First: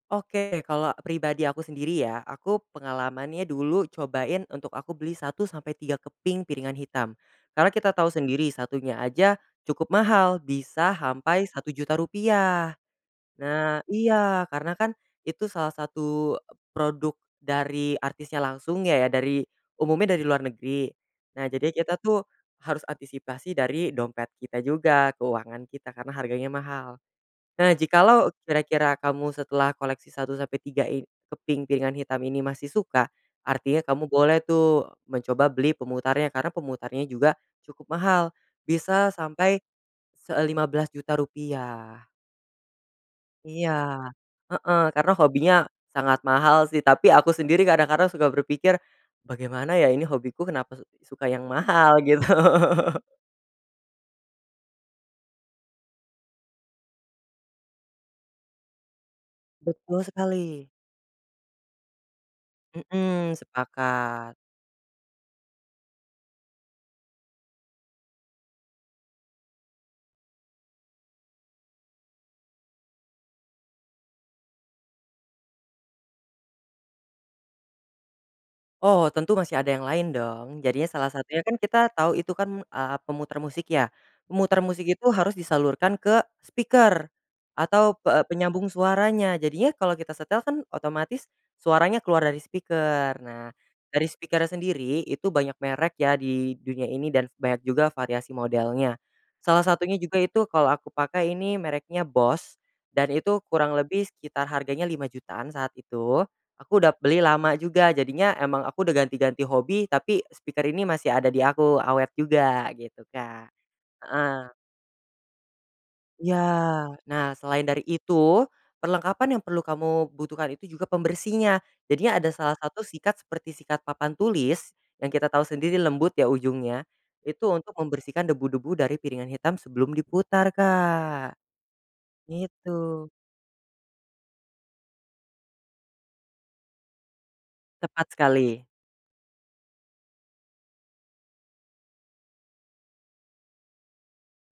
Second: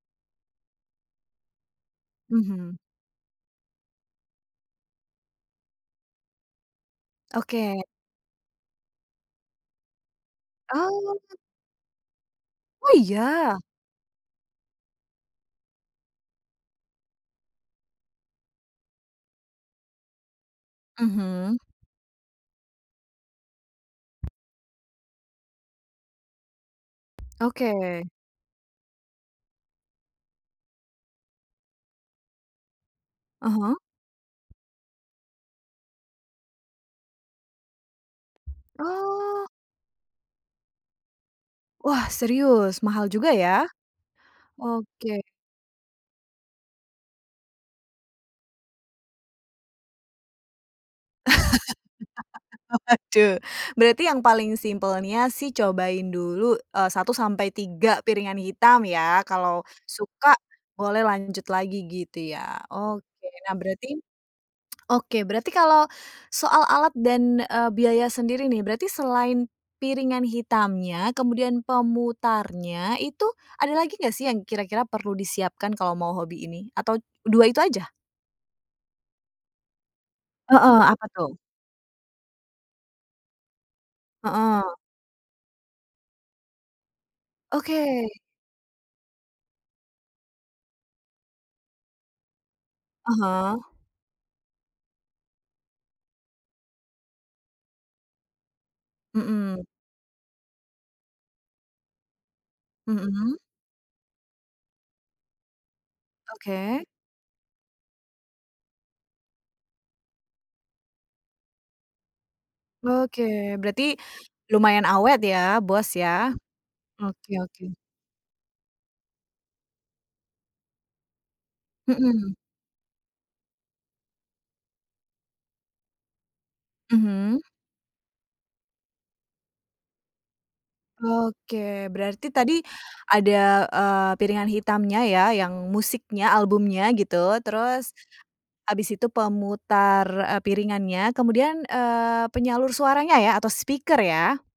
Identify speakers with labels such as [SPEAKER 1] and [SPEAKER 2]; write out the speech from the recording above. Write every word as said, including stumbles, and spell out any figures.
[SPEAKER 1] Oke, kalau pribadi aku sendiri ya, aku
[SPEAKER 2] Mhm.
[SPEAKER 1] pengalamannya dulu, cobain untuk aku beli satu sampai tiga keping piringan hitam. Karena
[SPEAKER 2] Oke.
[SPEAKER 1] kita tahu sendiri, satunya aja cukup mahal, bisa
[SPEAKER 2] Ah.
[SPEAKER 1] hampai satu juta rupiah.
[SPEAKER 2] Oh, iya?
[SPEAKER 1] Nah iya, karena kan itu salah satu e produk dari artisnya langsung ya ya, dari umumnya dari luar negeri. Nah,
[SPEAKER 2] Mhm.
[SPEAKER 1] jadi kita tuh harus antisipasi dari dompet kita juga, keuangan kita, karena harganya mahal.
[SPEAKER 2] Oke.
[SPEAKER 1] Nah, jikalau kira-kira kamu setelah koleksi satu sampai tiga i keping kepingan hitam ini masih suka,
[SPEAKER 2] Ah hah.
[SPEAKER 1] artinya kamu boleh tuh mencoba beli pemutarnya, karena pemutarnya juga cukup, mahal bisa
[SPEAKER 2] Oh.
[SPEAKER 1] sampai se eee, lima belas juta
[SPEAKER 2] Wah
[SPEAKER 1] rupiah.
[SPEAKER 2] serius, mahal juga ya?
[SPEAKER 1] Iya. Heeh, karena
[SPEAKER 2] Oke.
[SPEAKER 1] hobinya sangat mahal sih, tapi aku sendiri kadang-kadang suka berpikir, "Bagaimana ya, ini hobiku kenapa su suka yang mahal," gitu.
[SPEAKER 2] Waduh, berarti yang paling simpelnya sih cobain dulu, eee, satu sampai tiga piringan hitam ya, kalau
[SPEAKER 1] Betul
[SPEAKER 2] suka
[SPEAKER 1] sekali.
[SPEAKER 2] boleh lanjut lagi gitu ya, oke.
[SPEAKER 1] Mmm,
[SPEAKER 2] Nah berarti
[SPEAKER 1] sepakat.
[SPEAKER 2] oke, berarti kalau soal alat dan, eee, biaya sendiri nih, berarti selain piringan hitamnya, kemudian pemutarnya, itu ada lagi nggak sih, yang kira-kira perlu disiapkan kalau mau hobi ini atau t dua itu aja?
[SPEAKER 1] Oh, tentu masih ada yang lain dong.
[SPEAKER 2] Heeh,
[SPEAKER 1] Jadinya
[SPEAKER 2] apa
[SPEAKER 1] salah
[SPEAKER 2] tuh?
[SPEAKER 1] satunya, kan kita tahu itu kan, eee, pemutar musik ya. Pemuter
[SPEAKER 2] Heeh.
[SPEAKER 1] musik itu harus disalurkan ke speaker atau
[SPEAKER 2] Oke.
[SPEAKER 1] pe-e e penyambung suaranya, jadinya kalau kita setel kan otomatis suaranya keluar dari
[SPEAKER 2] Ah
[SPEAKER 1] speaker. Nah,
[SPEAKER 2] hah.
[SPEAKER 1] dari speaker-nya sendiri, itu banyak merek ya, di dunia ini dan banyak juga variasi modelnya.
[SPEAKER 2] Mmm.
[SPEAKER 1] Salah satunya juga itu kalau aku pakai ini, mereknya Bose dan
[SPEAKER 2] Mhm.
[SPEAKER 1] itu kurang lebih sekitar harganya lima jutaan saat itu. Aku
[SPEAKER 2] Oke.
[SPEAKER 1] udap beli lama juga, jadinya emang aku udah ganti-ganti hobi, tapi e speaker ini masih ada di aku, awet juga gitu
[SPEAKER 2] Oke,
[SPEAKER 1] Kak.
[SPEAKER 2] berarti
[SPEAKER 1] Heeh.
[SPEAKER 2] lumayan awet ya, Bose ya?
[SPEAKER 1] Iya. Nah,
[SPEAKER 2] Oke oke.
[SPEAKER 1] selain dari itu, perlengkapan yang perlu kamu butuhkan itu juga pembersihnya, jadi ada
[SPEAKER 2] Mhm.
[SPEAKER 1] salah satu sikat seperti sikat papan tulis, yang kita tahu sendiri lembut ya, ujungnya.
[SPEAKER 2] Mhm.
[SPEAKER 1] Itu untuk membersihkan debu-debu dari piringan hitam sebelum diputar Kak,
[SPEAKER 2] Oke, berarti tadi
[SPEAKER 1] ngitu.
[SPEAKER 2] ada, eee, piringan hitamnya ya, yang musiknya, albumnya gitu. Terus
[SPEAKER 1] Tepat sekali.
[SPEAKER 2] abis itu pemutar, eee, piringannya kemudian, eee, penyalur suaranya ya, atau speaker ya?